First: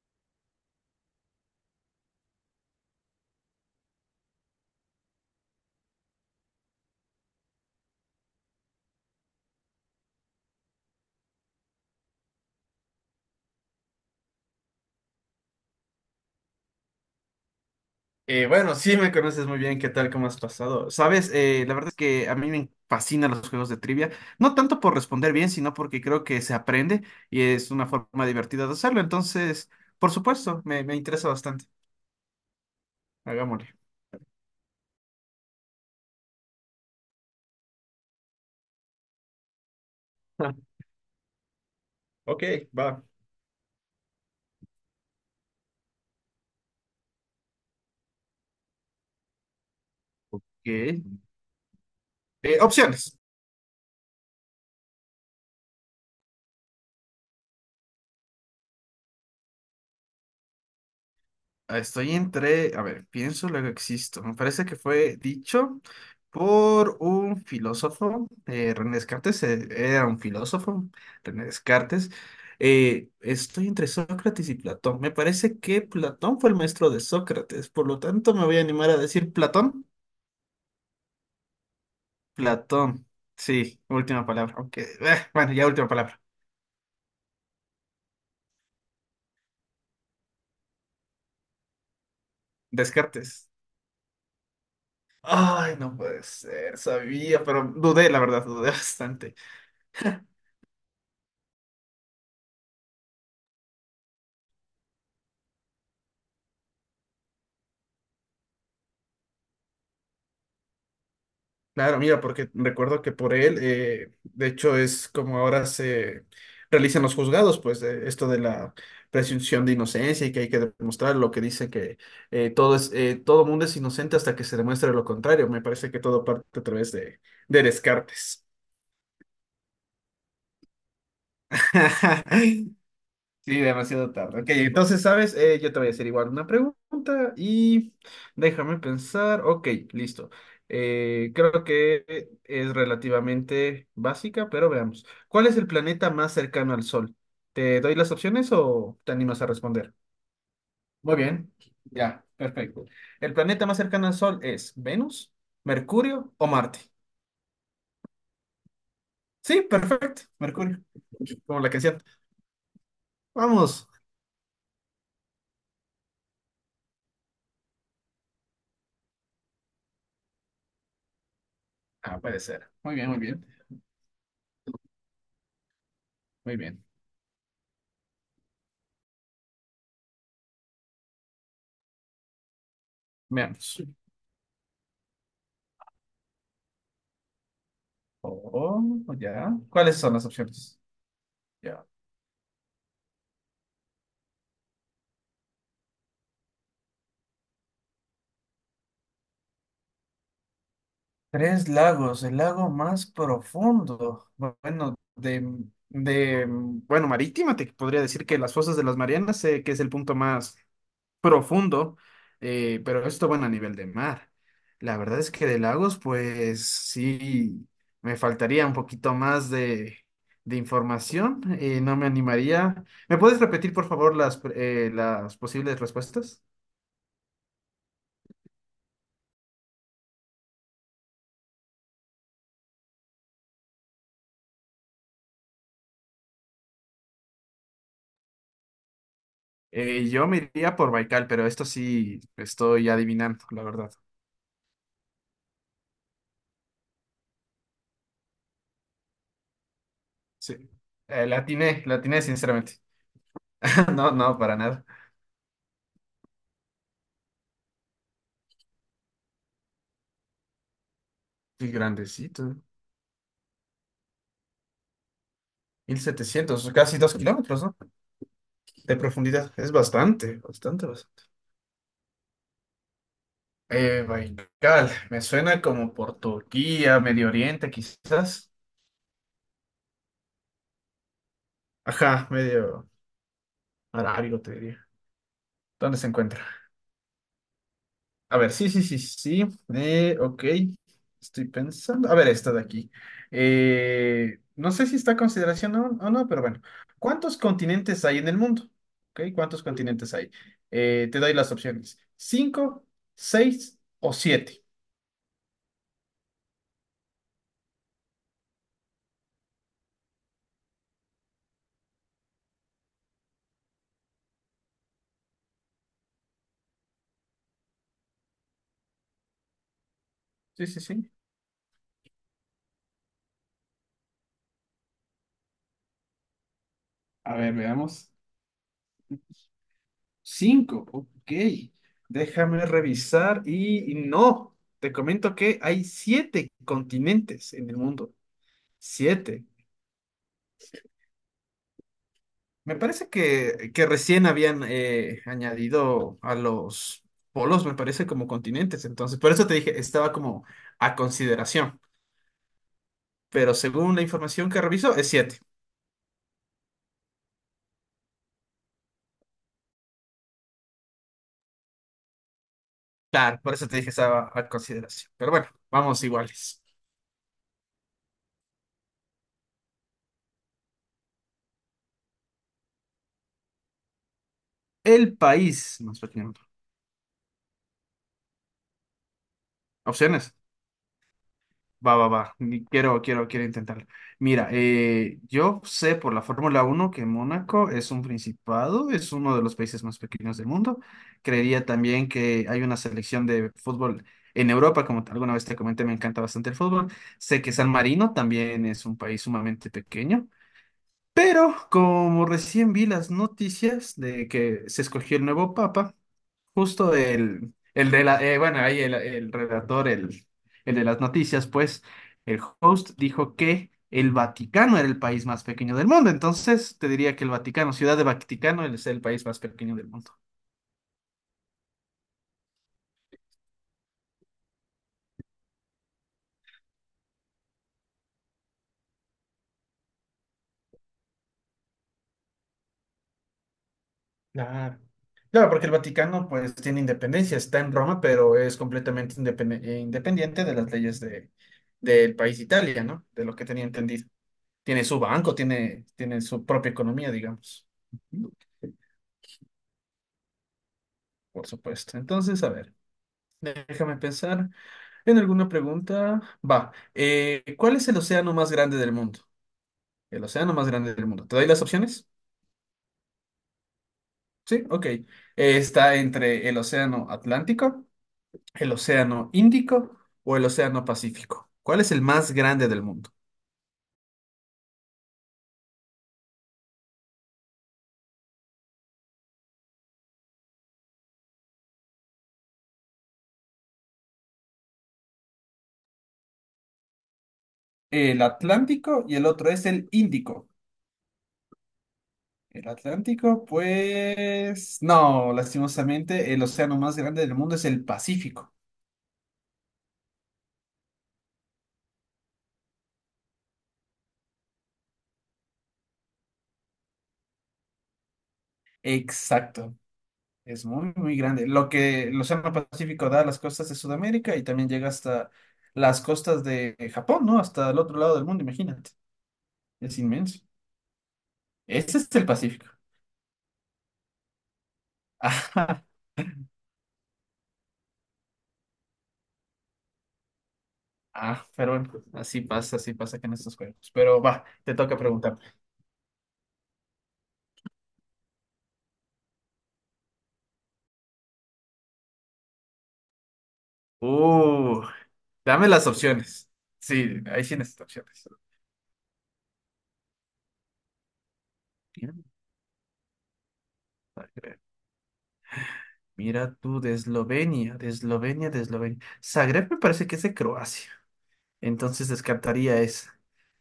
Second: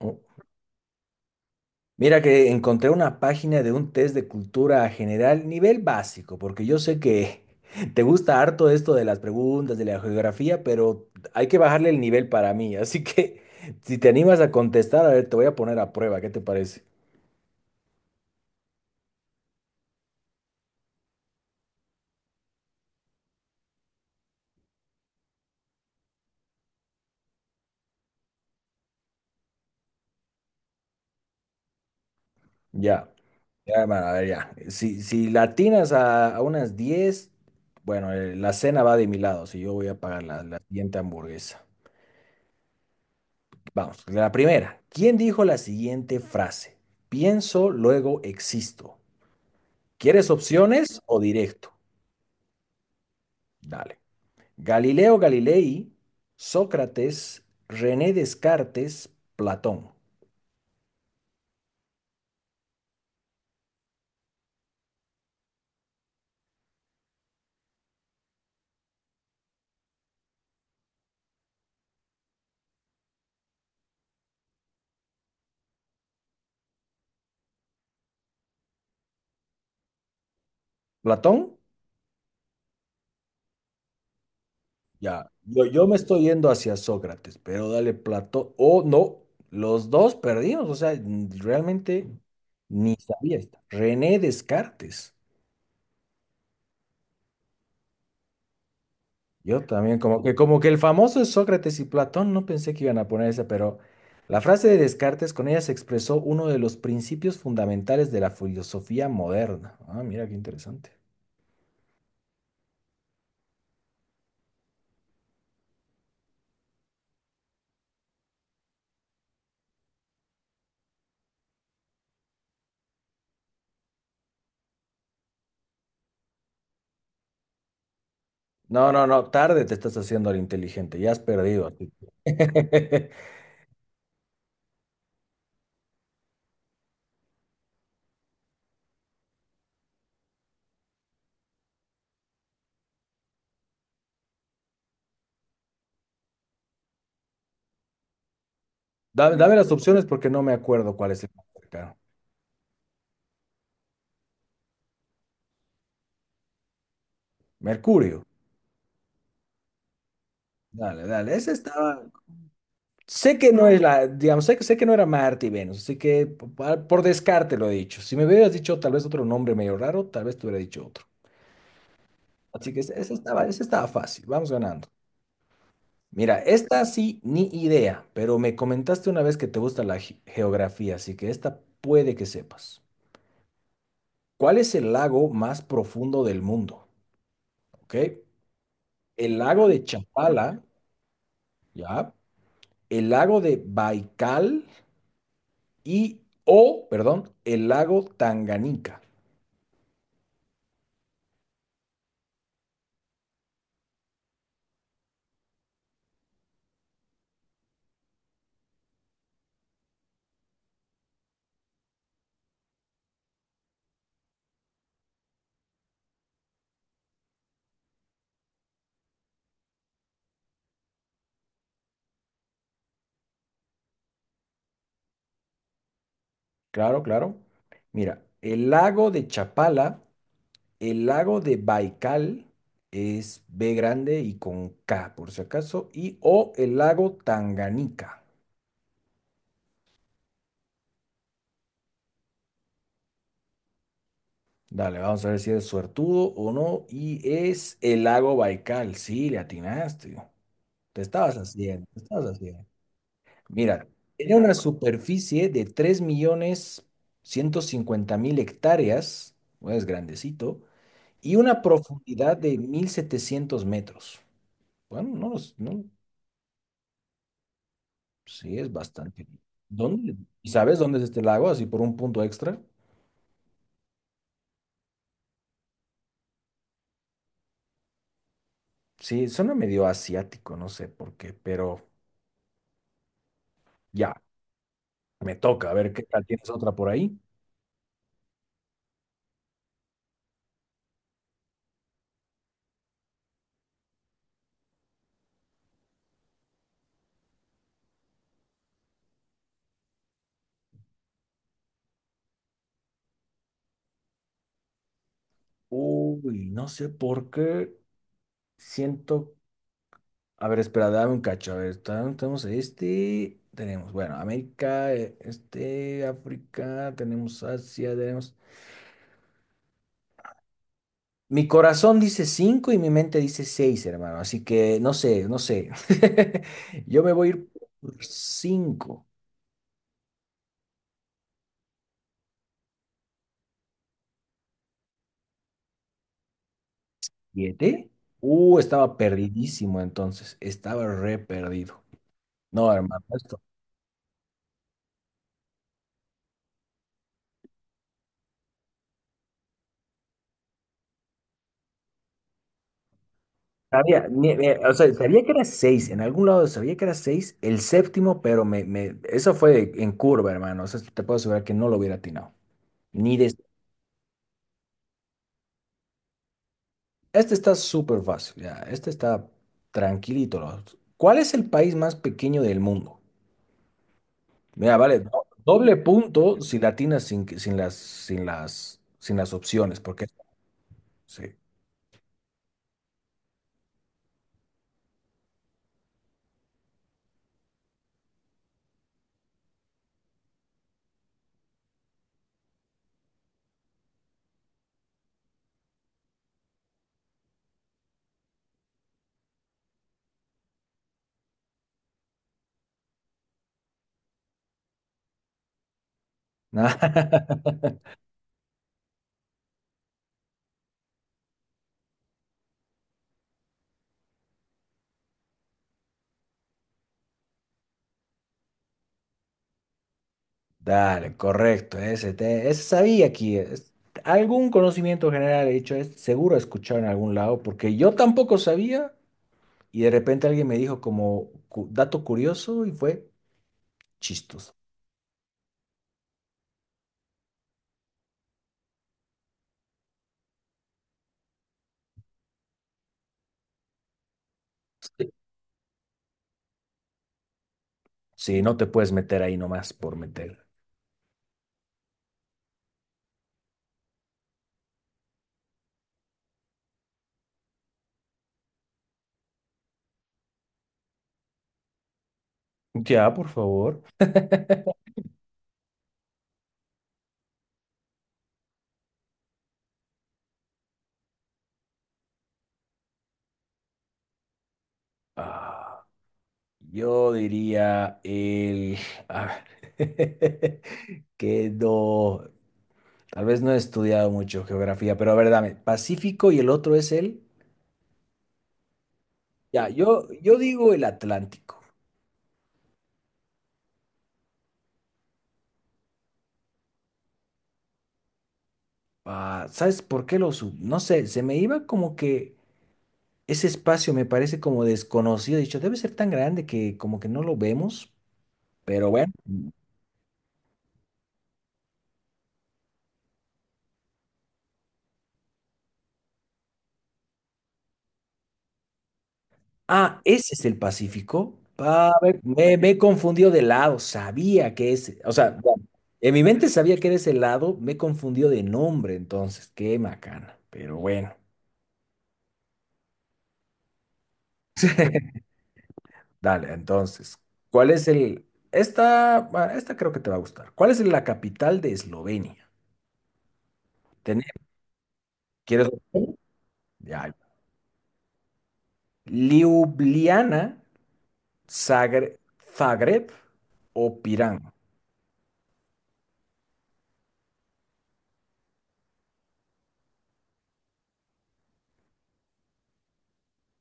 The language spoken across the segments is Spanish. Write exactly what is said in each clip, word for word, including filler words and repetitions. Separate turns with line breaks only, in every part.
Oh, mira que encontré una página de un test de cultura general, nivel básico, porque yo sé que te gusta harto esto de las preguntas, de la geografía, pero hay que bajarle el nivel para mí. Así que si te animas a contestar, a ver, te voy a poner a prueba, ¿qué te parece?
Eh, bueno, sí me conoces muy bien, ¿qué tal? ¿Cómo has pasado? Sabes, eh, la verdad es que a mí me fascinan los juegos de trivia, no tanto por responder bien, sino porque creo que se aprende y es una forma divertida de hacerlo. Entonces, por supuesto, me, me interesa bastante.
Ya,
Hagámosle.
ya, hermano, a ver, ya. Si, si la atinas a, a unas diez, bueno, eh, la cena va de mi lado, si yo voy a pagar la, la siguiente hamburguesa.
Ok, va. Ok.
Vamos, la primera. ¿Quién dijo la siguiente frase? Pienso, luego existo. ¿Quieres opciones
Eh,
o directo?
Opciones.
Dale. Galileo Galilei, Sócrates, René Descartes, Platón.
Estoy entre, a ver, pienso, luego existo. Me parece que fue dicho por un filósofo, eh, René Descartes, eh, era un filósofo, René Descartes. Eh, estoy entre Sócrates y Platón. Me parece que Platón fue el maestro de Sócrates, por lo tanto me voy a animar a decir Platón.
¿Platón?
Platón, sí, última palabra, aunque, eh,
Ya.
bueno,
Yo,
ya
yo
última
me
palabra.
estoy yendo hacia Sócrates, pero dale Platón. O no, los dos perdimos. O sea, n- realmente ni sabía
Descartes.
esta. René Descartes.
Ay, no puede ser, sabía, pero dudé, la verdad, dudé bastante.
Yo también, como que, como que el famoso Sócrates y Platón, no pensé que iban a poner esa, pero la frase de Descartes, con ella se expresó uno de los principios fundamentales de la filosofía moderna. Ah, mira qué interesante.
Claro, mira, porque recuerdo que por él, eh, de hecho, es como ahora se realizan los juzgados, pues de esto de la presunción de inocencia y que hay que demostrar lo que dice que eh, todo es, eh, todo mundo es inocente hasta que se demuestre lo contrario. Me parece que todo parte a través de, de Descartes.
No, no, no, tarde te estás haciendo al inteligente, ya has perdido aquí.
Sí, demasiado tarde. Ok, entonces, ¿sabes? Eh, yo te voy a hacer igual una pregunta y déjame pensar. Ok, listo. Eh, creo que es relativamente básica, pero veamos. ¿Cuál es el planeta más cercano al Sol? ¿Te doy las opciones o te
Dame,
animas a
dame las
responder?
opciones porque no me acuerdo cuál
Muy
es el más
bien,
cercano.
ya, perfecto. ¿El planeta más cercano al Sol es Venus, Mercurio o Marte?
Mercurio.
Sí, perfecto, Mercurio,
Dale, dale, ese
como la canción.
estaba. Sé que no es
Vamos.
la, digamos, sé que, sé que no era Marte y Venus, así que po- por descarte lo he dicho. Si me hubieras dicho tal vez otro nombre medio raro, tal vez te hubiera dicho otro.
Ah, puede ser.
Así que ese
Muy bien,
ese
muy bien,
estaba, ese estaba fácil, vamos ganando. Mira,
muy
esta
bien.
sí, ni idea, pero me comentaste una vez que te gusta la ge- geografía, así que esta puede que sepas.
Veamos.
¿Cuál es el lago más profundo del mundo? ¿Ok?
Oh,
El
ya.
lago de
¿Cuáles son las
Chapala,
opciones? Ya.
¿ya? El lago de Baikal y, o, perdón, el lago Tanganica.
Tres lagos, el lago más profundo. Bueno, de, de, bueno, marítima, te podría decir que las fosas de las Marianas, sé que es el punto más profundo, eh, pero esto, bueno, a nivel de mar. La verdad es que de lagos, pues sí, me faltaría un poquito más de, de información, eh, no me animaría. ¿Me puedes repetir, por favor, las, eh, las posibles respuestas?
Claro, claro. Mira, el lago de Chapala, el lago de Baikal es B grande y con K, por si acaso, y o el lago Tanganica.
Eh, yo me iría por Baikal, pero esto sí estoy adivinando, la verdad.
Dale, vamos a ver si eres suertudo o no. Y es el lago Baikal. Sí, le atinaste.
Sí.
Te
Eh,
estabas
la atiné,
haciendo,
la
te
atiné,
estabas haciendo.
sinceramente.
Mira,
No,
tiene
no,
una
para nada.
superficie de tres millones ciento cincuenta mil hectáreas, bueno, es grandecito, y una
Qué
profundidad
grandecito.
de mil setecientos metros. Bueno, no lo s- no,
Mil setecientos, casi dos kilómetros, ¿no?
sí, es
De
bastante.
profundidad. Es
¿Dónde?
bastante,
¿Y sabes
bastante,
dónde es este
bastante.
lago? Así por un punto extra.
Eh, Baikal, me suena como por Turquía, Medio Oriente, quizás.
Sí, suena medio asiático, no sé por qué, pero
Ajá, medio
ya,
arábigo, te diría.
me toca. A ver,
¿Dónde
¿qué
se
tal?
encuentra?
¿Tienes otra por ahí?
A ver, sí, sí, sí, sí. Eh, ok, estoy pensando. A ver, esta de aquí. Eh, no sé si está a consideración o, o no, pero bueno. ¿Cuántos continentes hay en el mundo? Ok, ¿cuántos continentes hay? Eh, te doy las opciones. ¿Cinco, seis o siete?
Uy, no sé por qué siento. A ver, espera, dame un cacho. A ver, tan- tenemos este. Tenemos, bueno, América, eh, este, África, tenemos Asia, tenemos.
Sí, sí, sí.
Mi corazón dice cinco y mi mente dice seis, hermano. Así que no sé, no sé. Yo me voy a
A
ir
ver,
por
veamos.
cinco.
Cinco, ok. Déjame revisar y y no, te comento que hay siete continentes en el
¿siete?
mundo.
Uh, estaba
Siete.
perdidísimo entonces. Estaba re perdido. No,
Me
hermano,
parece
esto.
que, que recién habían eh, añadido a los polos, me parece, como continentes. Entonces, por eso te dije, estaba como a consideración. Pero según la
Sabía, ni- ni-
información que
o sea,
reviso, es
sabía que
siete.
era seis. En algún lado sabía que era seis, el séptimo, pero me, me, eso fue en curva, hermano. O sea, te puedo asegurar que no lo hubiera atinado. Ni de...
Claro, por eso te dije, estaba a consideración. Pero bueno, vamos iguales.
Este está súper fácil, ya. Este está tranquilito, ¿no? ¿Cuál es el país más pequeño del mundo? Mira, vale,
El
do- doble
país más pequeño.
punto si latinas sin, que- sin las, sin las, sin las opciones, porque
Opciones.
sí.
Va, va, va. Ni- Quiero, quiero, quiero intentarlo. Mira, eh, yo sé por la Fórmula Uno que Mónaco es un principado, es uno de los países más pequeños del mundo. Creería también que hay una selección de fútbol en Europa, como te- alguna vez te comenté, me encanta bastante el fútbol. Sé que San Marino también es un país sumamente pequeño, pero como recién vi las noticias de que se escogió el nuevo papa, justo el, el de la, eh, bueno, ahí el, el redactor, el, el de las noticias, pues, el host dijo que el Vaticano era el país más pequeño del mundo. Entonces, te diría que el Vaticano, Ciudad de Vaticano, es el país más pequeño del mundo.
Dale, correcto, ese, te- ese sabía aquí. Es- algún conocimiento general he dicho, es, seguro he escuchado en algún lado, porque yo tampoco sabía y de repente alguien me dijo como cu- dato curioso y fue chistoso.
Ah, claro, porque el Vaticano pues tiene independencia, está en Roma, pero es completamente independen- eh, independiente de las leyes de, del país Italia, ¿no? De lo que tenía entendido. Tiene su banco, tiene, tiene su propia economía, digamos,
Sí, no te puedes meter ahí nomás por meter.
por supuesto. Entonces, a ver. Déjame pensar en alguna pregunta. Va, eh, ¿cuál es el océano más grande del mundo? El océano más grande del mundo. ¿Te doy las opciones?
Ya, por favor.
Sí, ok. Eh, está entre el océano Atlántico, el océano Índico o el océano Pacífico. ¿Cuál es el más grande del mundo?
Ah, yo diría el... a ver, que no... Tal vez no he estudiado mucho geografía, pero a ver, dame, Pacífico y el otro es el...
El Atlántico y el otro es
Ya,
el
yo, yo
Índico.
digo el Atlántico.
El Atlántico, pues no, lastimosamente, el océano más grande del mundo es el Pacífico.
Ah, ¿sabes por qué lo sub? No sé, se me iba como que ese espacio me parece como desconocido. He dicho, debe ser tan grande que como que no lo vemos, pero bueno.
Exacto. Es muy, muy grande. Lo que el Océano Pacífico da a las costas de Sudamérica y también llega hasta las costas de Japón, ¿no? Hasta el otro lado del mundo, imagínate. Es
Ah, ese
inmenso.
es el Pacífico. Ah,
Ese es
ve-
el
me,
Pacífico.
me he confundido de lado, sabía que es, o sea, bueno,
Ajá.
en mi mente sabía que era ese lado, me confundió de nombre, entonces, qué macana, pero bueno.
Ah, pero bueno, así pasa, así pasa que en estos juegos. Pero va, te toca preguntar.
Dale, entonces, ¿cuál es el... esta, ah, esta creo que te va a gustar. ¿Cuál es la capital de Eslovenia? Tené-
Uh, Dame
¿Quieres?
las opciones.
Ya.
Sí, ahí sí necesito opciones.
¿Ljubljana,
Mira,
Zagre- Zagreb o Pirán?
Zagreb. Mira tú, de Eslovenia, de Eslovenia, de Eslovenia. Zagreb me parece que es de Croacia. Entonces descartaría esa.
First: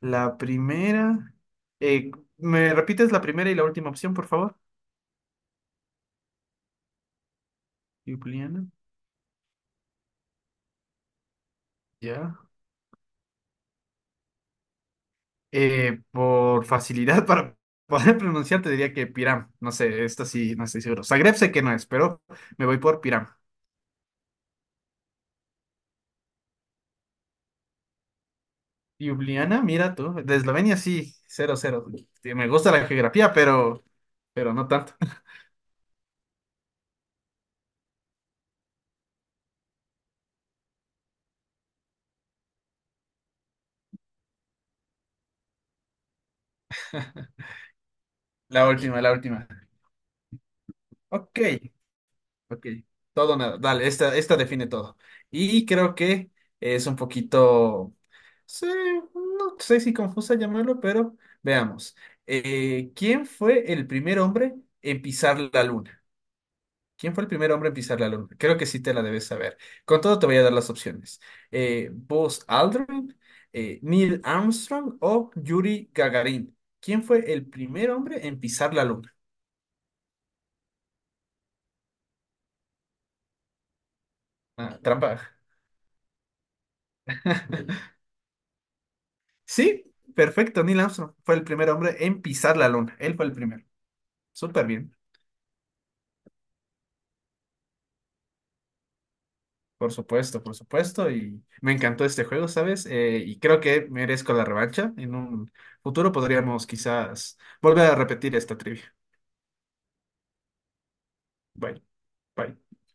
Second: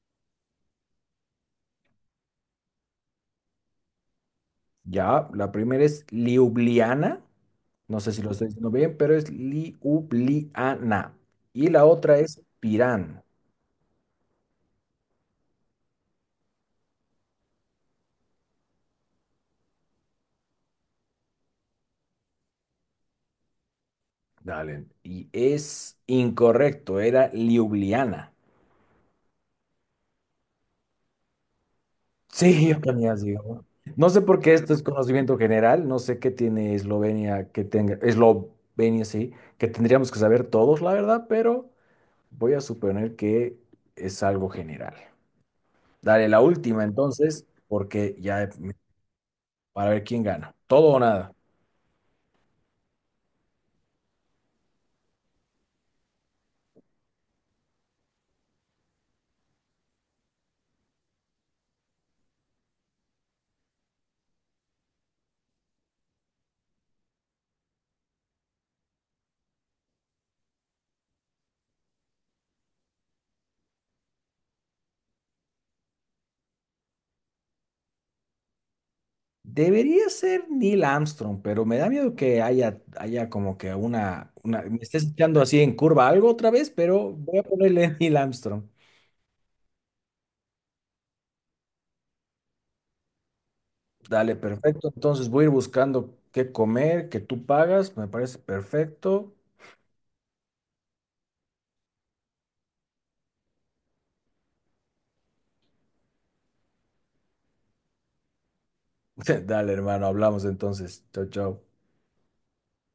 La primera. eh, ¿Me repites la primera y la última opción, por favor?
Ya, la primera es Ljubljana. No sé si lo estoy
Ljubljana.
diciendo bien, pero es Ljubljana. Y la otra
Ya.
es Pirán.
Eh, por facilidad para poder pronunciar, te diría que Piram. No sé, esto sí, no estoy seguro. Zagreb sé que no es, pero me voy por Piram.
Dale. Y es incorrecto, era Ljubljana.
Ljubljana, mira tú. De Eslovenia sí, cero, cero. Sí, me
Sí,
gusta
yo
la
también así,
geografía,
¿no?
pero,
No sé por
pero
qué
no
esto es
tanto.
conocimiento general, no sé qué tiene Eslovenia que tenga, Eslovenia sí, que tendríamos que saber todos, la verdad, pero voy a suponer que es algo general. Dale, la última entonces, porque ya,
La última, la última.
para ver quién gana. Todo o nada.
Ok, Ok, todo o nada. Dale, esta, esta define todo. Y creo que es un poquito, sí, no sé si confusa llamarlo, pero veamos. Eh, ¿quién fue el primer hombre en pisar la luna? ¿Quién fue el primer hombre en pisar la luna? Creo que sí te la debes saber. Con todo te voy a dar las opciones. Eh, Buzz Aldrin, eh, Neil Armstrong o Yuri Gagarin. ¿Quién fue el primer hombre en pisar la luna?
Debería ser Neil Armstrong, pero me da miedo que haya, haya como que una, una... me
Ah,
estés
trampa.
echando así en curva algo otra vez, pero voy a ponerle Neil Armstrong.
Sí, perfecto. Neil Armstrong fue el primer hombre en pisar la luna. Él fue el primero.
Dale,
Súper
perfecto.
bien.
Entonces voy a ir buscando qué comer, que tú pagas. Me parece perfecto.
Por supuesto, por supuesto. Y me encantó este juego, ¿sabes? Eh, y creo que merezco la revancha. En un futuro podríamos quizás volver a repetir esta trivia.
Dale, hermano, hablamos entonces. Chao, chao.
Bye, bye.